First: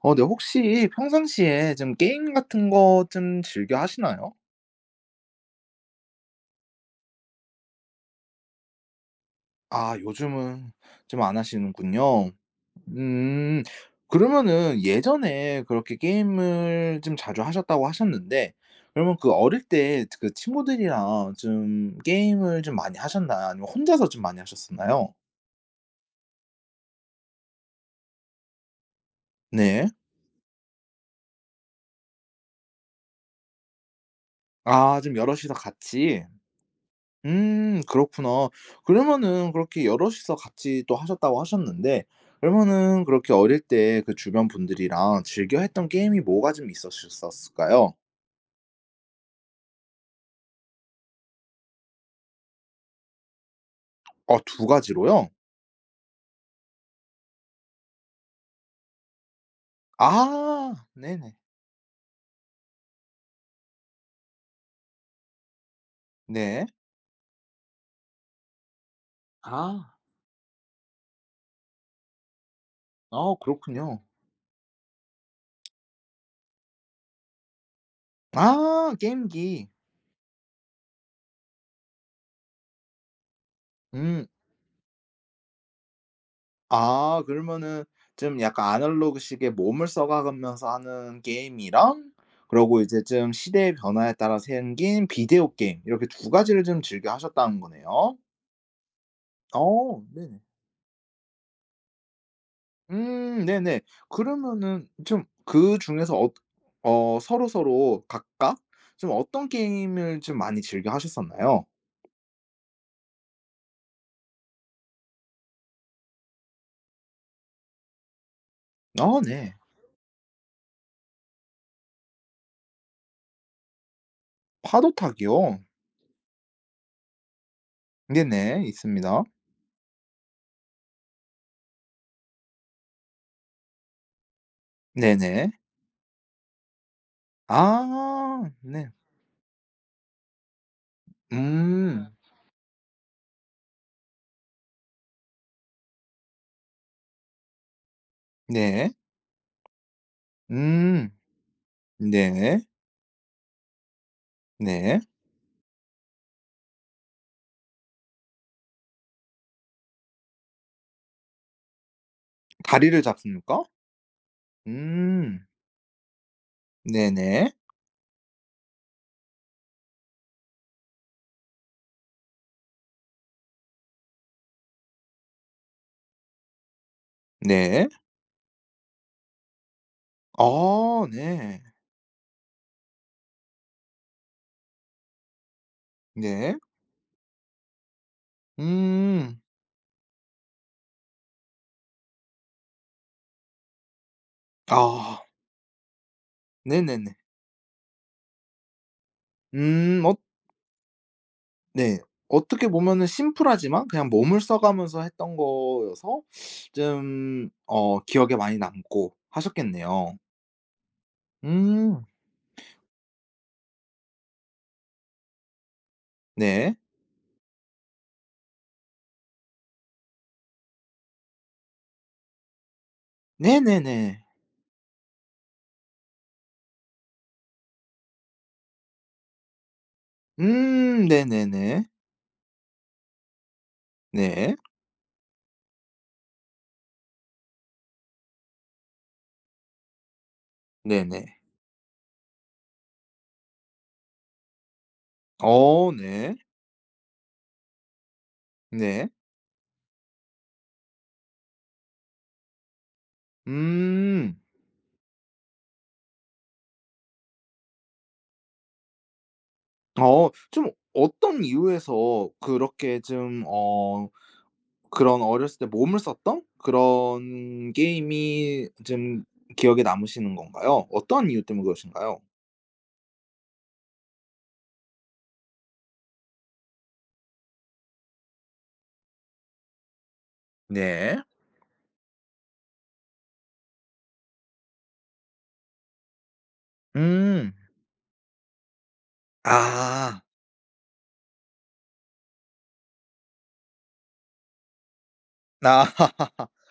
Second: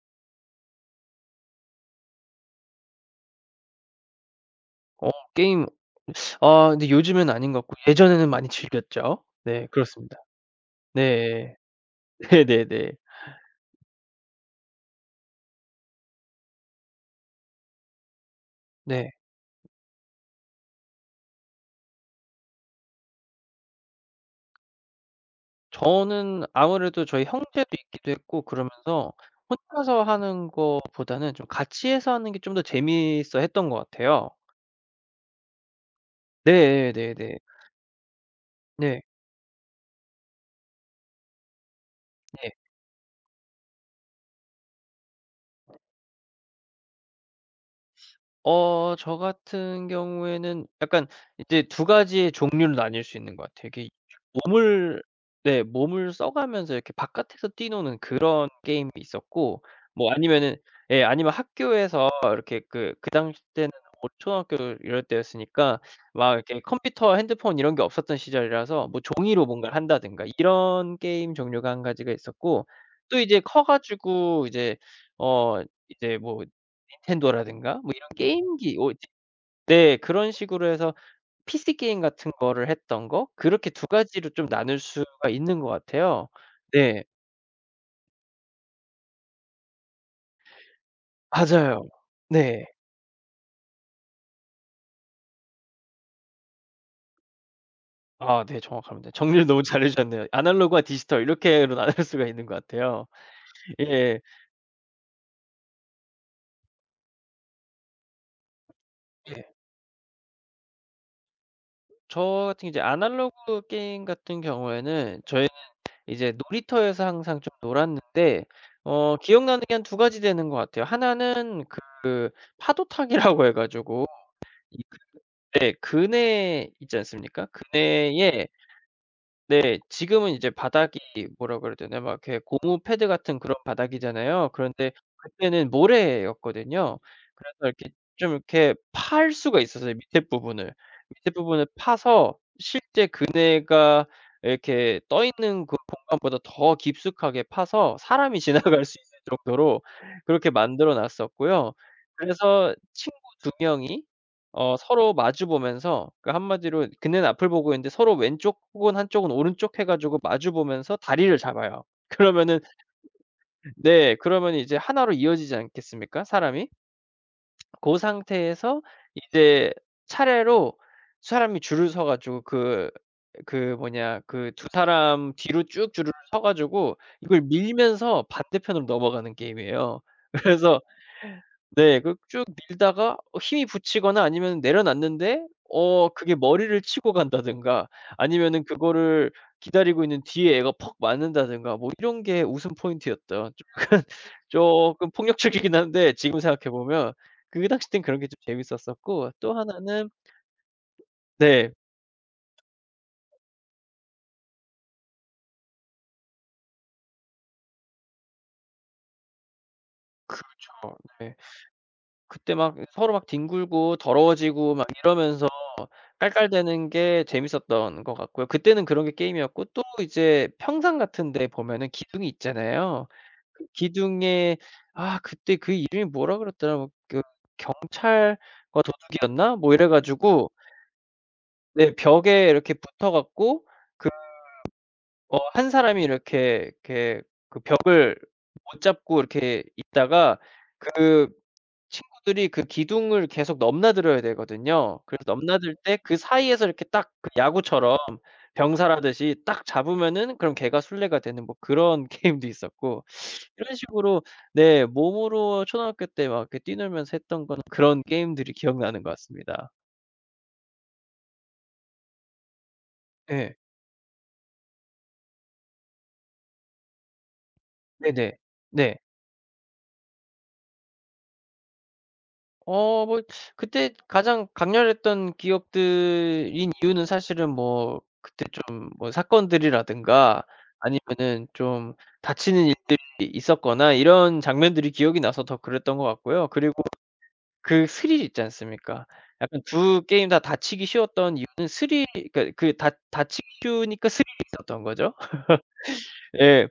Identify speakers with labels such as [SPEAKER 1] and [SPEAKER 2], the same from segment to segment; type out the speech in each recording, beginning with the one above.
[SPEAKER 1] 네. 혹시 평상시에 좀 게임 같은 거 좀 즐겨 하시나요?
[SPEAKER 2] 게임. 아 근데 요즘은 아닌 것 같고 예전에는 많이 즐겼죠. 네
[SPEAKER 1] 아
[SPEAKER 2] 그렇습니다.
[SPEAKER 1] 요즘은 좀 안
[SPEAKER 2] 네.
[SPEAKER 1] 하시는군요.
[SPEAKER 2] 네네네.
[SPEAKER 1] 음. 그러면은 예전에 그렇게 게임을 좀 자주 하셨다고 하셨는데
[SPEAKER 2] 네.
[SPEAKER 1] 그러면 그 어릴 때 그 친구들이랑 좀 게임을 좀 많이 하셨나요? 아니면 혼자서 좀 많이 하셨었나요?
[SPEAKER 2] 저는 아무래도 저희 형제도 있기도 했고 그러면서
[SPEAKER 1] 네.
[SPEAKER 2] 혼자서 하는 거보다는 좀 같이 해서 하는 게 좀 더 재미있어 했던 것 같아요.
[SPEAKER 1] 아 좀 여럿이서 같이.
[SPEAKER 2] 네 네네. 네.
[SPEAKER 1] 그렇구나.
[SPEAKER 2] 네.
[SPEAKER 1] 그러면은 그렇게 여럿이서 같이 또 하셨다고 하셨는데
[SPEAKER 2] 네.
[SPEAKER 1] 그러면은 그렇게 어릴 때 그 주변 분들이랑 즐겨 했던 게임이 뭐가 좀 있었을까요?
[SPEAKER 2] 저 같은 경우에는 약간 이제 두 가지의 종류로 나뉠 수 있는 것 같아요. 이게
[SPEAKER 1] 두
[SPEAKER 2] 몸을,
[SPEAKER 1] 가지로요?
[SPEAKER 2] 네 몸을 써 가면서 이렇게 바깥에서 뛰노는 그런 게임이 있었고, 뭐 아니면은
[SPEAKER 1] 아
[SPEAKER 2] 예 아니면
[SPEAKER 1] 네네.
[SPEAKER 2] 학교에서 이렇게 그 당시 때는 뭐 초등학교 이럴 때였으니까 막 이렇게
[SPEAKER 1] 네.
[SPEAKER 2] 컴퓨터, 핸드폰 이런 게 없었던 시절이라서 뭐 종이로 뭔가를
[SPEAKER 1] 아.
[SPEAKER 2] 한다든가 이런 게임 종류가 한 가지가 있었고, 또
[SPEAKER 1] 아
[SPEAKER 2] 이제 커
[SPEAKER 1] 그렇군요.
[SPEAKER 2] 가지고 이제 어 이제 뭐 닌텐도라든가 뭐 게임기 오,
[SPEAKER 1] 아 게임기.
[SPEAKER 2] 네 그런 식으로 해서 PC 게임 같은 거를 했던 거, 그렇게 두
[SPEAKER 1] 음.
[SPEAKER 2] 가지로 좀 나눌 수가 있는 것 같아요. 네.
[SPEAKER 1] 아 그러면은 좀 약간 아날로그식의 몸을 써 가면서 하는
[SPEAKER 2] 맞아요.
[SPEAKER 1] 게임이랑
[SPEAKER 2] 네.
[SPEAKER 1] 그러고 이제 좀 시대의 변화에 따라 생긴 비디오 게임 이렇게 두 가지를 좀 즐겨 하셨다는 거네요.
[SPEAKER 2] 아 네 정확합니다. 정리를 너무 잘해
[SPEAKER 1] 어
[SPEAKER 2] 주셨네요.
[SPEAKER 1] 네네.
[SPEAKER 2] 아날로그와 디지털 이렇게로 나눌 수가 있는 것 같아요.
[SPEAKER 1] 네네.
[SPEAKER 2] 예.
[SPEAKER 1] 그러면은 좀 그중에서 서로서로 각각 좀 어떤
[SPEAKER 2] 예.
[SPEAKER 1] 게임을 좀 많이 즐겨 하셨었나요?
[SPEAKER 2] 저 같은 이제 아날로그 게임 같은 경우에는 저희는 이제 놀이터에서 항상 좀 놀았는데,
[SPEAKER 1] 아 네.
[SPEAKER 2] 기억나는 게 한 두 가지 되는 것 같아요. 하나는 그 파도 타기라고 해 가지고.
[SPEAKER 1] 파도 타기요?
[SPEAKER 2] 네. 그네 있지 않습니까? 그네에,
[SPEAKER 1] 네네. 있습니다.
[SPEAKER 2] 네 지금은 이제 바닥이 뭐라 그래야 되나 막 이렇게 고무 패드 같은 그런 바닥이잖아요. 그런데
[SPEAKER 1] 네네.
[SPEAKER 2] 그때는 모래였거든요. 그래서 이렇게 좀
[SPEAKER 1] 아
[SPEAKER 2] 이렇게
[SPEAKER 1] 네.
[SPEAKER 2] 팔 수가 있었어요, 밑에 부분을. 밑에 부분을
[SPEAKER 1] 음.
[SPEAKER 2] 파서 실제 그네가 이렇게 떠 있는 그 공간보다 더 깊숙하게 파서 사람이 지나갈
[SPEAKER 1] 네.
[SPEAKER 2] 수 있을 정도로 그렇게 만들어
[SPEAKER 1] 음.
[SPEAKER 2] 놨었고요.
[SPEAKER 1] 네.
[SPEAKER 2] 그래서 친구 두 명이
[SPEAKER 1] 네.
[SPEAKER 2] 서로 마주 보면서, 그 한마디로 그는 앞을 보고 있는데 서로 왼쪽 혹은 한쪽은 오른쪽 해 가지고 마주 보면서 다리를 잡아요. 그러면은,
[SPEAKER 1] 다리를 잡습니까?
[SPEAKER 2] 네 그러면 이제 하나로
[SPEAKER 1] 음.
[SPEAKER 2] 이어지지 않겠습니까 사람이?
[SPEAKER 1] 네네.
[SPEAKER 2] 고 상태에서 이제 차례로 사람이 줄을 서 가지고, 그 그 뭐냐 그 두 사람 뒤로 쭉 줄을 서 가지고 이걸
[SPEAKER 1] 네.
[SPEAKER 2] 밀면서 반대편으로 넘어가는 게임이에요. 그래서
[SPEAKER 1] 아 네.
[SPEAKER 2] 네. 그 쭉 밀다가 힘이 붙이거나 아니면 내려놨는데 그게
[SPEAKER 1] 네.
[SPEAKER 2] 머리를 치고 간다든가 아니면은 그거를
[SPEAKER 1] 음.
[SPEAKER 2] 기다리고 있는 뒤에 애가 퍽 맞는다든가 뭐 이런 게 웃음 포인트였던, 쪼끔 쪼끔
[SPEAKER 1] 아
[SPEAKER 2] 폭력적이긴 한데 지금 생각해 보면
[SPEAKER 1] 네네네.
[SPEAKER 2] 그 당시 땐 그런 게 좀 재밌었었고. 또 하나는,
[SPEAKER 1] 어
[SPEAKER 2] 네.
[SPEAKER 1] 네. 어떻게 보면은 심플하지만 그냥 몸을 써 가면서 했던 거여서 좀 기억에 많이 남고 하셨겠네요.
[SPEAKER 2] 그렇죠. 네.
[SPEAKER 1] 음.
[SPEAKER 2] 그때 막 서로 막 뒹굴고 더러워지고 막 이러면서
[SPEAKER 1] 네.
[SPEAKER 2] 깔깔대는 게 재밌었던 것 같고요. 그때는 그런 게 게임이었고, 또 이제 평상 같은 데 보면은 기둥이 있잖아요. 그
[SPEAKER 1] 네네네.
[SPEAKER 2] 기둥에, 아 그때 그 이름이 뭐라 그랬더라? 뭐 그 경찰과 도둑이었나? 뭐 이래 가지고
[SPEAKER 1] 네네네.
[SPEAKER 2] 네 벽에 이렇게 붙어 갖고, 그
[SPEAKER 1] 네.
[SPEAKER 2] 한 사람이 이렇게 이렇게 그 벽을 못 잡고 이렇게 있다가, 그
[SPEAKER 1] 네네.
[SPEAKER 2] 친구들이 그 기둥을 계속 넘나들어야 되거든요. 그래서 넘나들
[SPEAKER 1] 어
[SPEAKER 2] 때 그
[SPEAKER 1] 네.
[SPEAKER 2] 사이에서 이렇게 딱 그 야구처럼
[SPEAKER 1] 네.
[SPEAKER 2] 병살하듯이 딱 잡으면은 그럼 개가 술래가 되는 뭐 그런 게임도 있었고. 이런 식으로
[SPEAKER 1] 음.
[SPEAKER 2] 네 몸으로 초등학교 때 막 이렇게 뛰놀면서 했던 건 그런 게임들이 기억나는 것 같습니다.
[SPEAKER 1] 어 좀 어떤 이유에서 그렇게 좀
[SPEAKER 2] 예.
[SPEAKER 1] 그런 어렸을 때 몸을 썼던 그런
[SPEAKER 2] 네네.
[SPEAKER 1] 게임이
[SPEAKER 2] 네.
[SPEAKER 1] 좀 기억에 남으시는 건가요? 어떤 이유 때문에 그러신가요?
[SPEAKER 2] 뭐 그때 가장 강렬했던 기억들인 이유는 사실은 뭐 그때 좀 뭐 사건들이라든가
[SPEAKER 1] 네.
[SPEAKER 2] 아니면은 좀 다치는 일들이 있었거나 이런 장면들이 기억이 나서 더 그랬던 것 같고요. 그리고
[SPEAKER 1] 음.
[SPEAKER 2] 그 스릴 있지 않습니까? 약간 두
[SPEAKER 1] 아.
[SPEAKER 2] 게임 다 다치기 쉬웠던 이유는 스릴, 그러니까 그 다 다치기 쉬우니까 스릴이 있었던 거죠.
[SPEAKER 1] 아.
[SPEAKER 2] 예.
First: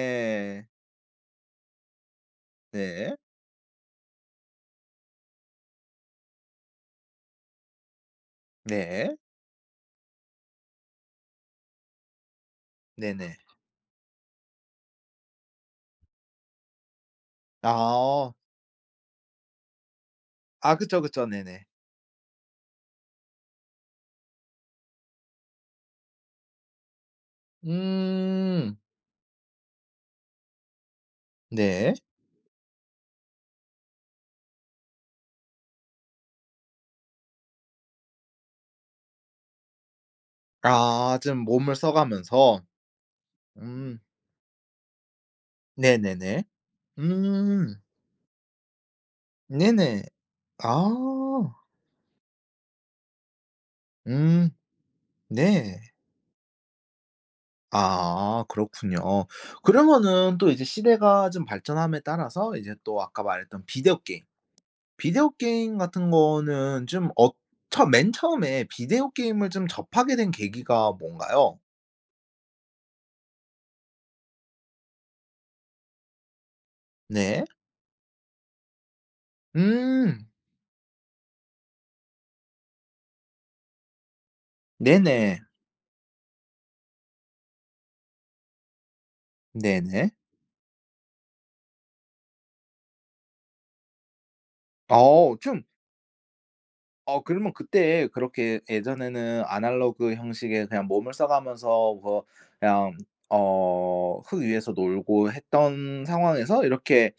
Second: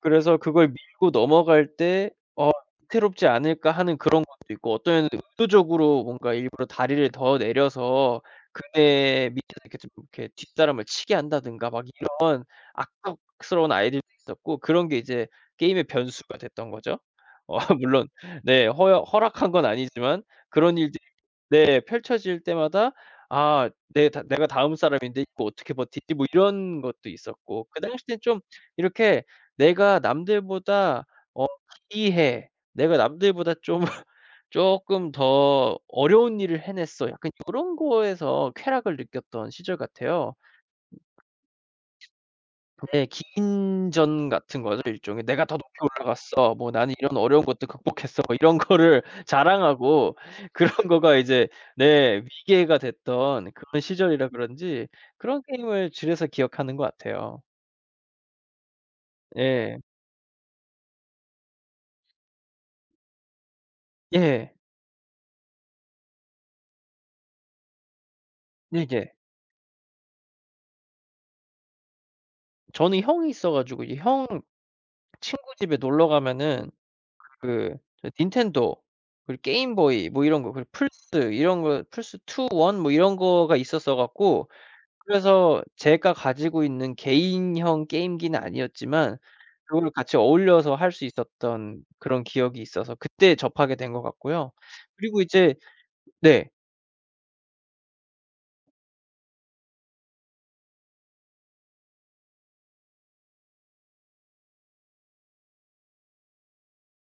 [SPEAKER 2] 그래서 그걸 밀고 넘어갈 때 '어
[SPEAKER 1] 네.
[SPEAKER 2] 위태롭지 않을까.' 하는 그런 것도 있고, 어떤 애는 의도적으로 뭔가 일부러 다리를 더 내려서
[SPEAKER 1] 네.
[SPEAKER 2] 그네 밑에서 이렇게 좀 이렇게 뒷사람을 치게 한다든가 막 이런
[SPEAKER 1] 네네.
[SPEAKER 2] 악덕스러운 아이들도 있었고, 그런 게 이제 게임의 변수가 됐던 거죠. 어 물론
[SPEAKER 1] 아.
[SPEAKER 2] 네 허여 허락한 건 아니지만
[SPEAKER 1] 아
[SPEAKER 2] 그런
[SPEAKER 1] 그쵸,
[SPEAKER 2] 일들이
[SPEAKER 1] 그쵸. 네네.
[SPEAKER 2] 네 펼쳐질 때마다 '아 내 다 내가 다음 사람인데 이거 어떻게 버티지?' 뭐 이런 것도 있었고. 그 당시 땐 좀
[SPEAKER 1] 음.
[SPEAKER 2] 이렇게 내가 남들보다 어
[SPEAKER 1] 네.
[SPEAKER 2] 기이해. 내가 남들보다 좀 쪼끔 더 어려운 일을 해냈어. 약간 요런 거에서 쾌락을 느꼈던 시절 같아요.
[SPEAKER 1] 아 좀 몸을 써 가면서.
[SPEAKER 2] 네.
[SPEAKER 1] 음.
[SPEAKER 2] 기인전 같은 거죠 일종의. "내가 더 높이
[SPEAKER 1] 네네네.
[SPEAKER 2] 올라갔어." 뭐 "나는 이런 어려운 것도
[SPEAKER 1] 음.
[SPEAKER 2] 극복했어." 뭐 이런 거를
[SPEAKER 1] 네네.
[SPEAKER 2] 자랑하고 그런
[SPEAKER 1] 아.
[SPEAKER 2] 거가 이제 네 위계가 됐던 그런 시절이라
[SPEAKER 1] 음
[SPEAKER 2] 그런지 그런
[SPEAKER 1] 네.
[SPEAKER 2] 게임을 줄여서 기억하는 것 같아요.
[SPEAKER 1] 아 그렇군요.
[SPEAKER 2] 예.
[SPEAKER 1] 그러면은 또 이제 시대가 좀 발전함에 따라서 이제 또 아까 말했던 비디오 게임.
[SPEAKER 2] 예.
[SPEAKER 1] 비디오 게임 같은 거는 좀 어처 맨 처음에 비디오
[SPEAKER 2] 네네.
[SPEAKER 1] 게임을 좀 접하게 된 계기가 뭔가요?
[SPEAKER 2] 저는 형이 있어 가지고 이 형 친구 집에 놀러 가면은
[SPEAKER 1] 네.
[SPEAKER 2] 그 저 닌텐도, 그리고 게임보이 뭐
[SPEAKER 1] 음.
[SPEAKER 2] 이런 거, 그리고 플스 이런 거, 플스2, 1 뭐 이런 거가 있었어 갖고.
[SPEAKER 1] 네네.
[SPEAKER 2] 그래서 제가 가지고 있는 개인형 게임기는 아니었지만 그거를
[SPEAKER 1] 네네.
[SPEAKER 2] 같이 어울려서 할 수 있었던 그런 기억이 있어서 그때 접하게 된 것 같고요. 그리고
[SPEAKER 1] 어
[SPEAKER 2] 이제,
[SPEAKER 1] 좀
[SPEAKER 2] 네.
[SPEAKER 1] 어 그러면 그때 그렇게 예전에는 아날로그 형식의 그냥 몸을 써 가면서 뭐 그냥 어 흙 위에서 놀고 했던 상황에서 이렇게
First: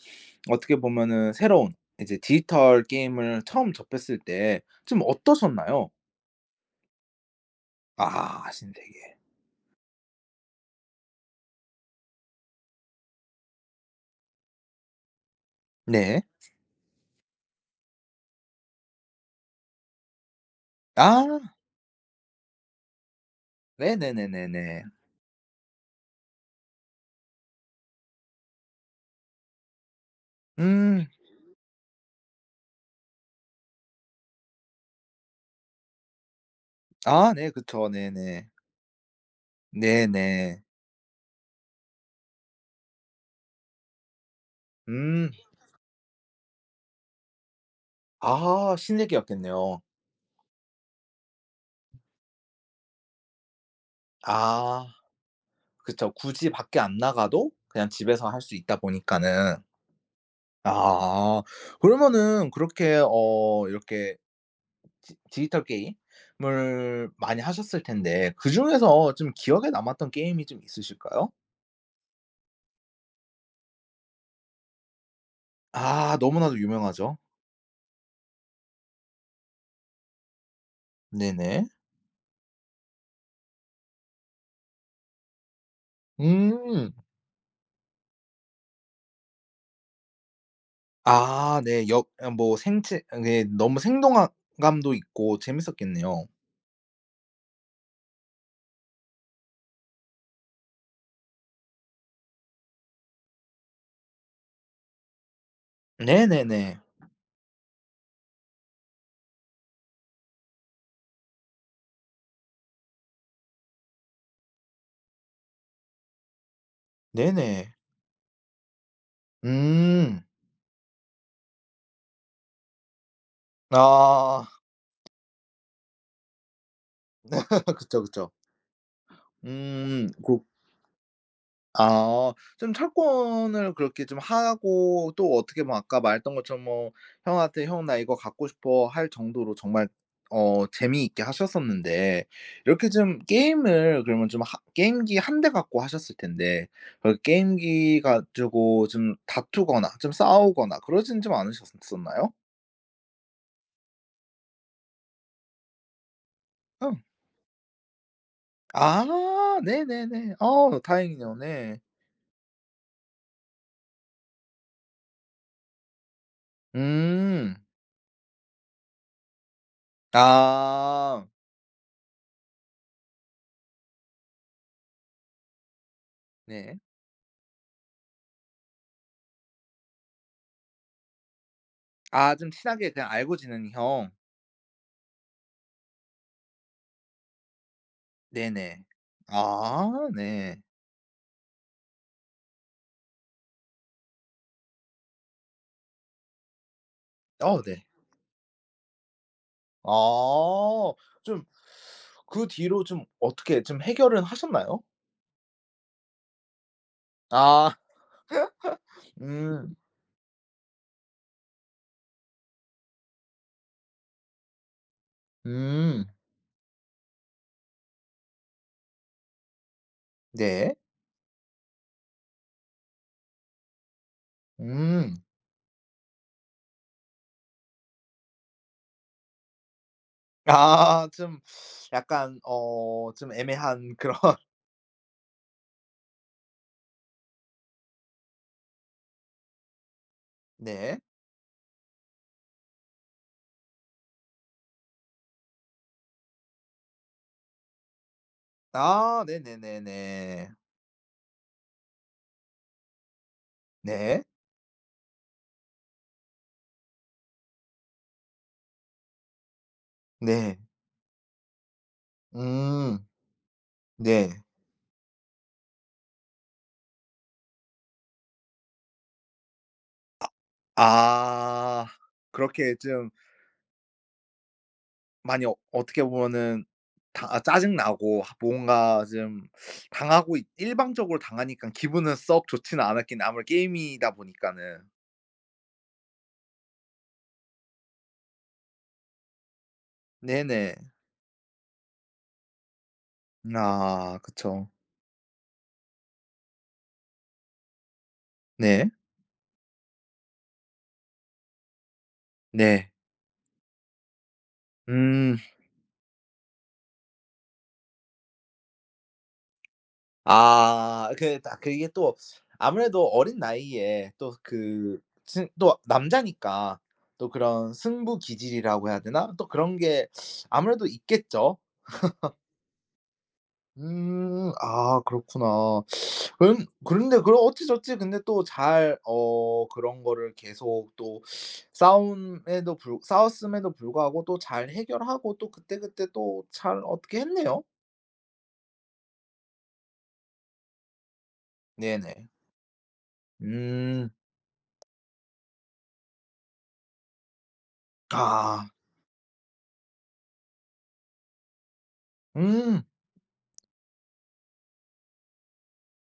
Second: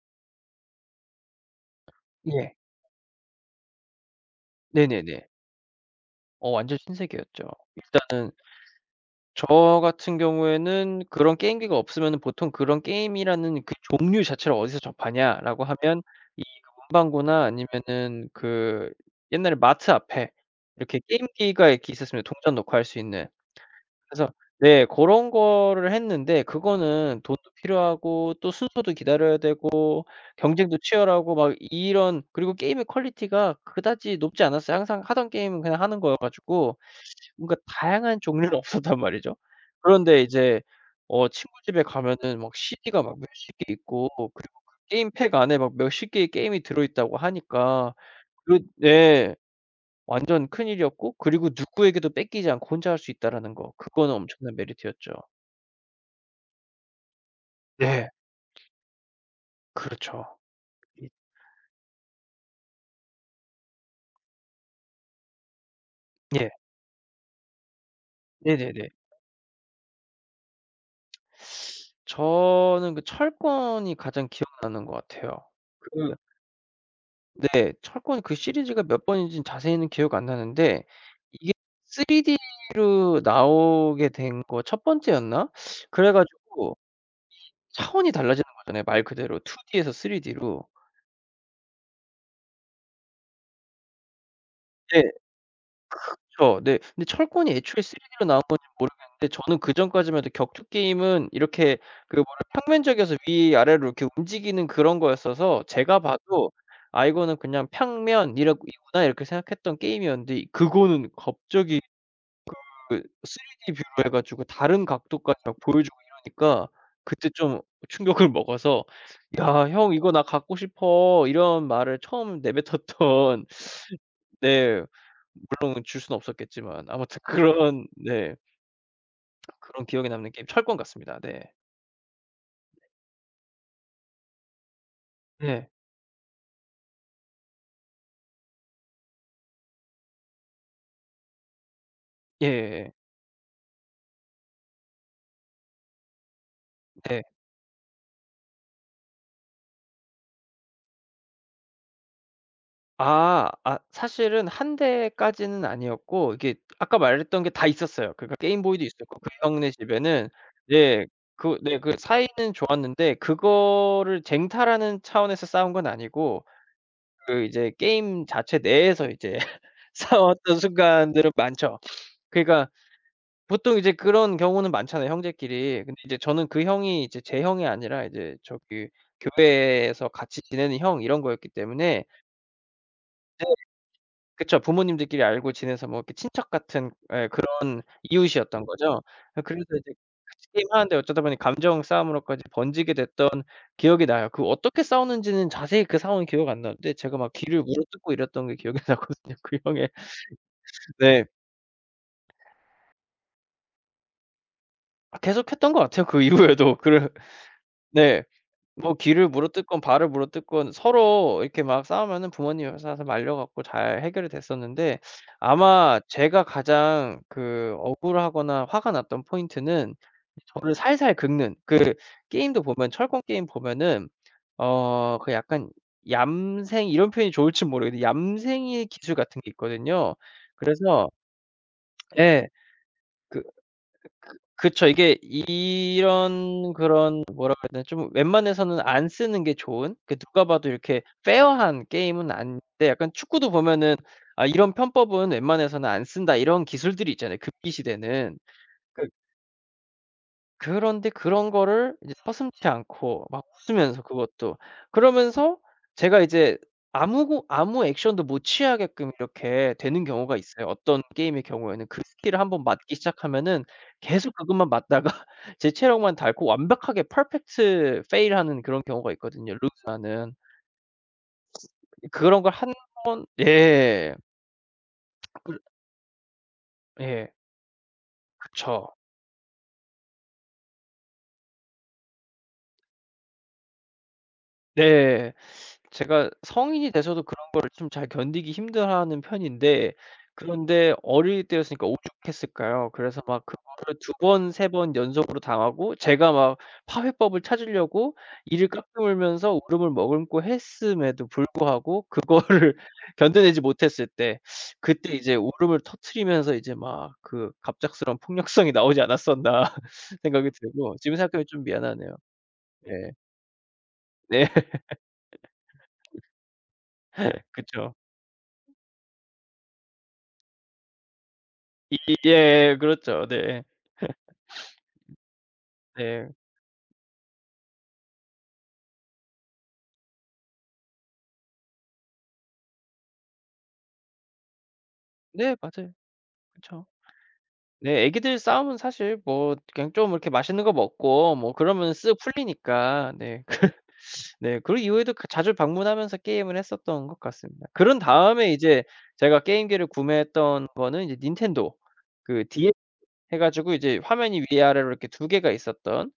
[SPEAKER 1] 어떻게 보면은 새로운 이제
[SPEAKER 2] 예.
[SPEAKER 1] 디지털 게임을 처음 접했을 때 좀
[SPEAKER 2] 네네네.
[SPEAKER 1] 어떠셨나요?
[SPEAKER 2] 완전 신세계였죠. 일단은
[SPEAKER 1] 아 신세계.
[SPEAKER 2] 저 같은 경우에는 그런 게임기가 없으면은 보통 그런 게임이라는 그 종류 자체를 어디서 접하냐라고 하면
[SPEAKER 1] 네.
[SPEAKER 2] 이 그 문방구나 아니면은 그 옛날에 마트 앞에 이렇게
[SPEAKER 1] 아
[SPEAKER 2] 게임기가 이렇게 있었으면 동전 넣고 할 수 있는. 그래서
[SPEAKER 1] 네네네네네.
[SPEAKER 2] 네 고런 거를 했는데 그거는 돈도 필요하고 또 순서도 기다려야 되고 경쟁도
[SPEAKER 1] 음.
[SPEAKER 2] 치열하고 막 이런, 그리고 게임의 퀄리티가 그다지 높지 않았어요. 항상 하던 게임은 그냥 하는 거여 가지고
[SPEAKER 1] 아 네
[SPEAKER 2] 뭔가
[SPEAKER 1] 그쵸.
[SPEAKER 2] 다양한
[SPEAKER 1] 네네.
[SPEAKER 2] 종류는 없었단 말이죠. 그런데 이제
[SPEAKER 1] 네네.
[SPEAKER 2] 친구 집에 가면은 막 CD가 막 몇십 개 있고, 그리고 그
[SPEAKER 1] 음.
[SPEAKER 2] 게임팩 안에 막 몇십 개의 게임이 들어 있다고 하니까 그
[SPEAKER 1] 아
[SPEAKER 2] 네
[SPEAKER 1] 신세계였겠네요.
[SPEAKER 2] 완전 큰일이었고, 그리고 누구에게도 뺏기지 않고 혼자 할 수 있다라는 거, 그거는 엄청난
[SPEAKER 1] 아.
[SPEAKER 2] 메리트였죠.
[SPEAKER 1] 그쵸. 굳이 밖에 안 나가도 그냥
[SPEAKER 2] 네,
[SPEAKER 1] 집에서 할 수 있다 보니까는.
[SPEAKER 2] 그렇죠. 이
[SPEAKER 1] 아. 그러면은 그렇게 어 이렇게 디 디지털
[SPEAKER 2] 예.
[SPEAKER 1] 게임을 많이 하셨을 텐데
[SPEAKER 2] 네네네.
[SPEAKER 1] 그중에서 좀 기억에 남았던 게임이 좀 있으실까요?
[SPEAKER 2] 저는 그 철권이 가장 기억나는 것 같아요. 그
[SPEAKER 1] 아 너무나도 유명하죠.
[SPEAKER 2] 네. 철권 그 시리즈가 몇 번인지는 자세히는 기억 안 나는데 이게
[SPEAKER 1] 네네.
[SPEAKER 2] 3D로 나오게 된 거 첫 번째였나? 그래 가지고
[SPEAKER 1] 음.
[SPEAKER 2] 차원이 달라지는 거잖아요, 말 그대로 2D에서 3D로.
[SPEAKER 1] 아 네. 역 아 뭐 생체 그게 너무 생동 감도
[SPEAKER 2] 예.
[SPEAKER 1] 있고 재밌었겠네요.
[SPEAKER 2] 그쵸. 네. 근데 철권이 애초에 3D로 나온 건지 모르겠는데 저는 그전까지만 해도 격투 게임은 이렇게 그 뭐라, 평면적이어서 위아래로 이렇게 움직이는 그런 거였어서 제가 봐도
[SPEAKER 1] 네네네.
[SPEAKER 2] '아 이거는 그냥 평면이러 이구나.' 이렇게 생각했던 게임이었는데, 이 그거는 갑자기 그 3D 뷰로 해 가지고 다른 각도까지 막 보여주고 이러니까 그때 좀
[SPEAKER 1] 네네.
[SPEAKER 2] 충격을 먹어서 "야 형 이거 나
[SPEAKER 1] 음.
[SPEAKER 2] 갖고 싶어." 이런 말을 처음 내뱉었던.
[SPEAKER 1] 아.
[SPEAKER 2] 네. 물론 줄 수는 없었겠지만 아무튼 네. 그런
[SPEAKER 1] 그쵸, 그쵸.
[SPEAKER 2] 네 그런
[SPEAKER 1] 음.
[SPEAKER 2] 기억에 남는 게임
[SPEAKER 1] 고
[SPEAKER 2] 철권 같습니다. 네.
[SPEAKER 1] 아. 좀 철권을 그렇게 좀 하고 또 어떻게
[SPEAKER 2] 네.
[SPEAKER 1] 뭐 아까 말했던 것처럼 뭐 형한테 "형 나 이거 갖고 싶어." 할 정도로 정말 어 재미있게 하셨었는데 이렇게
[SPEAKER 2] 예예예.
[SPEAKER 1] 좀 게임을 그러면 좀 하 게임기 한 대 갖고 하셨을 텐데 그
[SPEAKER 2] 네.
[SPEAKER 1] 게임기 가지고 좀 다투거나 좀 싸우거나 그러진 좀 않으셨었나요?
[SPEAKER 2] 아. 아 사실은 한 대까지는 아니었고 이게 아까
[SPEAKER 1] 응.
[SPEAKER 2] 말했던 게 다 있었어요. 그러니까 게임보이도 있었고 그
[SPEAKER 1] 아
[SPEAKER 2] 형네 집에는
[SPEAKER 1] 네네네. 어
[SPEAKER 2] 네.
[SPEAKER 1] 다행이네요.
[SPEAKER 2] 그 네
[SPEAKER 1] 네.
[SPEAKER 2] 그 사이는 좋았는데 그거를 쟁탈하는 차원에서 싸운 건 아니고, 그
[SPEAKER 1] 음.
[SPEAKER 2] 이제 게임 자체 내에서 이제 싸웠던
[SPEAKER 1] 아.
[SPEAKER 2] 순간들은 많죠. 그러니까 보통 이제 그런 경우는 많잖아요 형제끼리. 근데 이제 저는 그
[SPEAKER 1] 네.
[SPEAKER 2] 형이 이제 제 형이 아니라 이제 저기 교회에서 같이 지내는 형 이런 거였기 때문에.
[SPEAKER 1] 아 좀 친하게 그냥 알고
[SPEAKER 2] 네
[SPEAKER 1] 지내는 형.
[SPEAKER 2] 그쵸. 부모님들끼리 알고 지내서 뭐 이렇게 친척 같은 예 그런 이웃이었던
[SPEAKER 1] 네네.
[SPEAKER 2] 거죠. 예 그래서
[SPEAKER 1] 아
[SPEAKER 2] 이제 같이
[SPEAKER 1] 네.
[SPEAKER 2] 게임하는데 어쩌다 보니 감정 싸움으로까지 번지게 됐던 기억이 나요. 그 어떻게 싸웠는지는 자세히 그 상황이 기억 안 나는데 제가 막
[SPEAKER 1] 어
[SPEAKER 2] 귀를
[SPEAKER 1] 네.
[SPEAKER 2] 물어뜯고 이랬던 게 기억이 나거든요 그 형의.
[SPEAKER 1] 아
[SPEAKER 2] 네.
[SPEAKER 1] 좀 그 뒤로 좀 어떻게 좀 해결은 하셨나요?
[SPEAKER 2] 아 계속했던 것 같아요 그 이후에도. 그래
[SPEAKER 1] 아
[SPEAKER 2] 네. 뭐 귀를
[SPEAKER 1] 음.
[SPEAKER 2] 물어뜯건 발을 물어뜯건 서로 이렇게 막 싸우면은 부모님 회사 가서 말려 갖고 잘 해결이 됐었는데, 아마
[SPEAKER 1] 음.
[SPEAKER 2] 제가 가장 그 억울하거나 화가 났던 포인트는 저를
[SPEAKER 1] 네.
[SPEAKER 2] 살살 긁는 그 게임도 보면, 철권 게임 보면은
[SPEAKER 1] 음.
[SPEAKER 2] 그 약간 얌생, 이런 표현이 좋을지 모르겠는데 얌생이의 기술 같은 게 있거든요.
[SPEAKER 1] 아
[SPEAKER 2] 그래서
[SPEAKER 1] 좀 약간
[SPEAKER 2] 예.
[SPEAKER 1] 어 좀
[SPEAKER 2] 그
[SPEAKER 1] 애매한 그런
[SPEAKER 2] 그쵸. 이게 이런 그런 뭐라 고 해야 되나, 좀 웬만해서는 안 쓰는 게 좋은 그, 누가 봐도
[SPEAKER 1] 네.
[SPEAKER 2] 이렇게 페어한 게임은 아닌데 약간 축구도 보면은 '아 이런 편법은 웬만해서는 안 쓴다.' 이런 기술들이 있잖아요, 급기 시대는. 그
[SPEAKER 1] 아 네네네네.
[SPEAKER 2] 그런데 그런 거를 이제 서슴지 않고 막 웃으면서
[SPEAKER 1] 네.
[SPEAKER 2] 그것도. 그러면서 제가 이제 아무 액션도 못 취하게끔 이렇게 되는 경우가
[SPEAKER 1] 네.
[SPEAKER 2] 있어요. 어떤 게임의 경우에는 그 스킬을 한번 맞기
[SPEAKER 1] 음.
[SPEAKER 2] 시작하면은
[SPEAKER 1] 네.
[SPEAKER 2] 계속 그것만 맞다가 제 체력만 닳고 완벽하게 퍼펙트 페일하는 그런 경우가 있거든요, 루즈하는.
[SPEAKER 1] 아
[SPEAKER 2] 그런 걸 한,
[SPEAKER 1] 그렇게 좀
[SPEAKER 2] 예.
[SPEAKER 1] 많이 어
[SPEAKER 2] 그
[SPEAKER 1] 어떻게 보면은
[SPEAKER 2] 예.
[SPEAKER 1] 다 짜증 나고
[SPEAKER 2] 그쵸.
[SPEAKER 1] 뭔가 좀 당하고 있 일방적으로 당하니까 기분은 썩 좋지는 않았긴 아무래도 게임이다 보니까는.
[SPEAKER 2] 네. 제가 성인이 돼서도 그런 거를 좀 잘 견디기 힘들어하는 편인데,
[SPEAKER 1] 네네.
[SPEAKER 2] 그런데 어릴 때였으니까 오죽했을까요. 그래서 막 그거를 두
[SPEAKER 1] 아
[SPEAKER 2] 번
[SPEAKER 1] 그쵸.
[SPEAKER 2] 세 번 연속으로 당하고 제가 막 파회법을 찾으려고 이를
[SPEAKER 1] 네.
[SPEAKER 2] 깎아물면서 울음을 머금고 했음에도 불구하고 그거를
[SPEAKER 1] 네.
[SPEAKER 2] 견뎌내지 못했을 때 그때 이제
[SPEAKER 1] 음.
[SPEAKER 2] 울음을 터뜨리면서 이제 막 그 갑작스러운 폭력성이 나오지 않았었나 생각이 들고
[SPEAKER 1] 아
[SPEAKER 2] 지금
[SPEAKER 1] 그
[SPEAKER 2] 생각하면
[SPEAKER 1] 다
[SPEAKER 2] 좀
[SPEAKER 1] 그게
[SPEAKER 2] 미안하네요.
[SPEAKER 1] 또 아무래도
[SPEAKER 2] 네.
[SPEAKER 1] 어린 나이에 또
[SPEAKER 2] 네.
[SPEAKER 1] 그 또 남자니까 또 그런
[SPEAKER 2] 그쵸.
[SPEAKER 1] 승부 기질이라고 해야 되나? 또 그런 게 아무래도 있겠죠.
[SPEAKER 2] 이 예 그렇죠. 네.
[SPEAKER 1] 음. 아 그렇구나.
[SPEAKER 2] 네.
[SPEAKER 1] 그런데 그럼 어찌저찌 근데 또 잘 어 그런 거를 계속 또 싸움에도 불 싸웠음에도 불구하고 또 잘 해결하고 또
[SPEAKER 2] 네 맞아요.
[SPEAKER 1] 그때그때 또 잘
[SPEAKER 2] 그쵸.
[SPEAKER 1] 어떻게 했네요.
[SPEAKER 2] 네 애기들 싸움은 사실 뭐 그냥 좀 이렇게 맛있는 거 먹고 뭐 그러면 쓱
[SPEAKER 1] 네네.
[SPEAKER 2] 풀리니까 네.
[SPEAKER 1] 음.
[SPEAKER 2] 네 그 이후에도 그 자주 방문하면서 게임을 했었던 것 같습니다. 그런 다음에
[SPEAKER 1] 아.
[SPEAKER 2] 이제 제가 게임기를 구매했던 거는 이제 닌텐도 그 DS
[SPEAKER 1] 음.
[SPEAKER 2] 해 가지고 이제 화면이 위아래로 이렇게 두 개가 있었던,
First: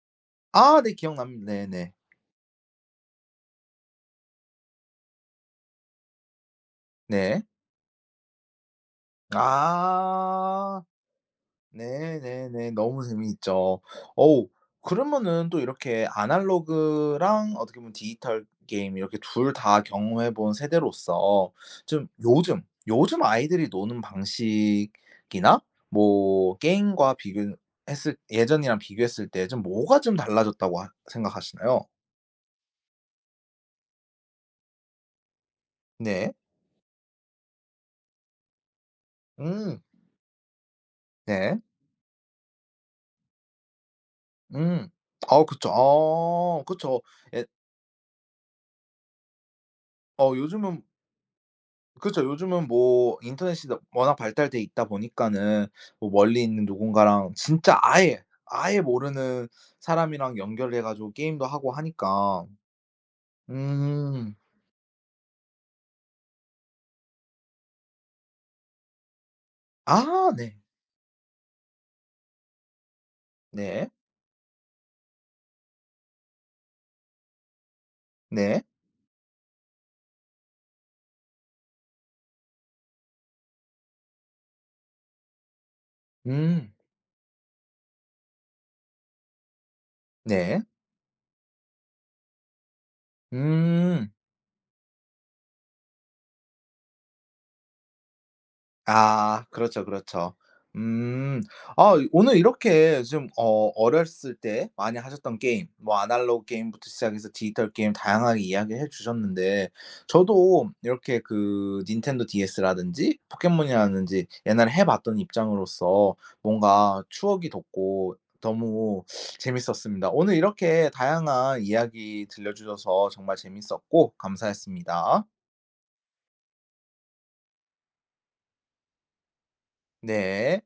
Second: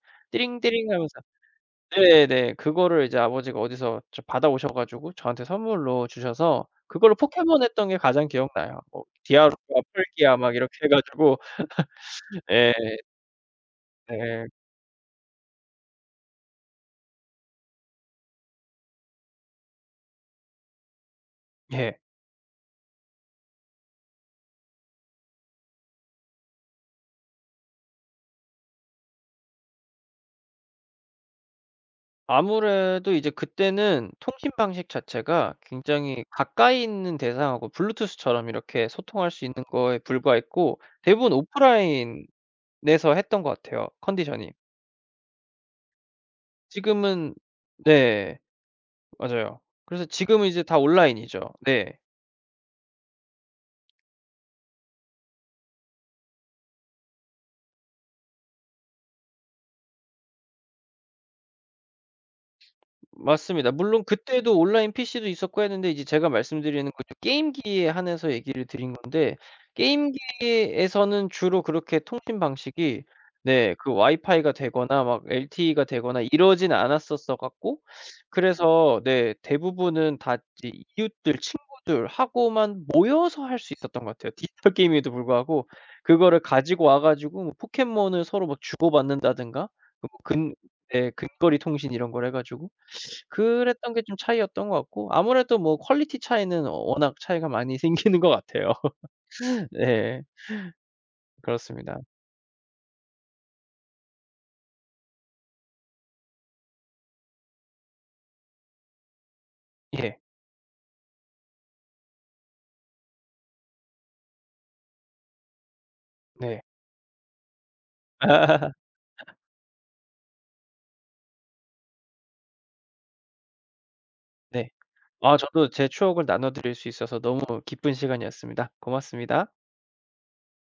[SPEAKER 1] 아 네
[SPEAKER 2] 띠링띠링하면서.
[SPEAKER 1] 기억납니다. 네네.
[SPEAKER 2] 네네. 그거를 이제 아버지가 어디서 저 받아오셔 가지고 저한테 선물로 주셔서 그걸로
[SPEAKER 1] 네.
[SPEAKER 2] 포켓몬 했던 게 가장 기억나요. 뭐 디아루가, 펄기야 막 이렇게
[SPEAKER 1] 아.
[SPEAKER 2] 해 가지고.
[SPEAKER 1] 네네네.
[SPEAKER 2] 예
[SPEAKER 1] 너무 재미있죠.
[SPEAKER 2] 예.
[SPEAKER 1] 어우 그러면은 또 이렇게 아날로그랑 어떻게 보면 디지털 게임 이렇게 둘 다 경험해 본 세대로서
[SPEAKER 2] 예.
[SPEAKER 1] 좀 요즘, 요즘 아이들이 노는 방식이나 뭐 게임과 비교했을 예전이랑 비교했을 때 좀 뭐가 좀 달라졌다고 하 생각하시나요?
[SPEAKER 2] 아무래도 이제 그때는 통신 방식 자체가 굉장히
[SPEAKER 1] 네.
[SPEAKER 2] 가까이 있는 대상하고 블루투스처럼 이렇게 소통할 수 있는
[SPEAKER 1] 음.
[SPEAKER 2] 거에 불과했고 대부분
[SPEAKER 1] 네.
[SPEAKER 2] 오프라인에서 했던 것 같아요, 컨디션이.
[SPEAKER 1] 음. 아 그쵸. 아 그쵸.
[SPEAKER 2] 지금은,
[SPEAKER 1] 예
[SPEAKER 2] 네. 맞아요. 그래서
[SPEAKER 1] 어
[SPEAKER 2] 지금은 이제 다
[SPEAKER 1] 요즘은
[SPEAKER 2] 온라인이죠. 네.
[SPEAKER 1] 그쵸. 요즘은 뭐 인터넷이 너 워낙 발달돼 있다 보니까는 뭐 멀리 있는 누군가랑 진짜 아예, 아예 모르는 사람이랑 연결해 가지고 게임도 하고 하니까.
[SPEAKER 2] 맞습니다. 물론
[SPEAKER 1] 음.
[SPEAKER 2] 그때도 온라인 PC도 있었고 했는데 이제 제가 말씀드리는 그 게임기에 한해서 얘기를 드린 건데,
[SPEAKER 1] 아 네.
[SPEAKER 2] 게임기에서는 주로 그렇게 통신 방식이 네
[SPEAKER 1] 네.
[SPEAKER 2] 그 와이파이가 되거나 막 LTE가 되거나 이러진 않았었어 갖고,
[SPEAKER 1] 네.
[SPEAKER 2] 그래서 네 대부분은 다 이제 이웃들 친구들하고만 모여서 할 수 있었던 것 같아요. 디지털 게임에도 불구하고 그거를
[SPEAKER 1] 음.
[SPEAKER 2] 가지고 와 가지고 뭐 포켓몬을 서로 막 주고받는다든가, 그 뭐 근
[SPEAKER 1] 네.
[SPEAKER 2] 네 근거리 통신 이런 걸 해 가지고 그랬던 게
[SPEAKER 1] 음.
[SPEAKER 2] 좀 차이였던 것 같고, 아무래도 뭐 퀄리티 차이는 워낙 차이가 많이 생기는 것 같아요.
[SPEAKER 1] 아 그렇죠,
[SPEAKER 2] 네.
[SPEAKER 1] 그렇죠. 음. 아
[SPEAKER 2] 그렇습니다.
[SPEAKER 1] 오늘 이렇게 좀 어 어렸을 때 많이 하셨던 게임 뭐 아날로그 게임부터 시작해서 디지털 게임 다양하게 이야기해 주셨는데
[SPEAKER 2] 예.
[SPEAKER 1] 저도 이렇게 그 닌텐도 DS라든지 포켓몬이라든지 옛날에 해 봤던 입장으로서
[SPEAKER 2] 네.
[SPEAKER 1] 뭔가 추억이 돋고 너무 재밌었습니다. 오늘 이렇게 다양한 이야기 들려 주셔서 정말 재밌었고
[SPEAKER 2] 네.
[SPEAKER 1] 감사했습니다.
[SPEAKER 2] 아 저도 제 추억을 나눠 드릴 수 있어서 너무 기쁜 시간이었습니다. 고맙습니다.
[SPEAKER 1] 네.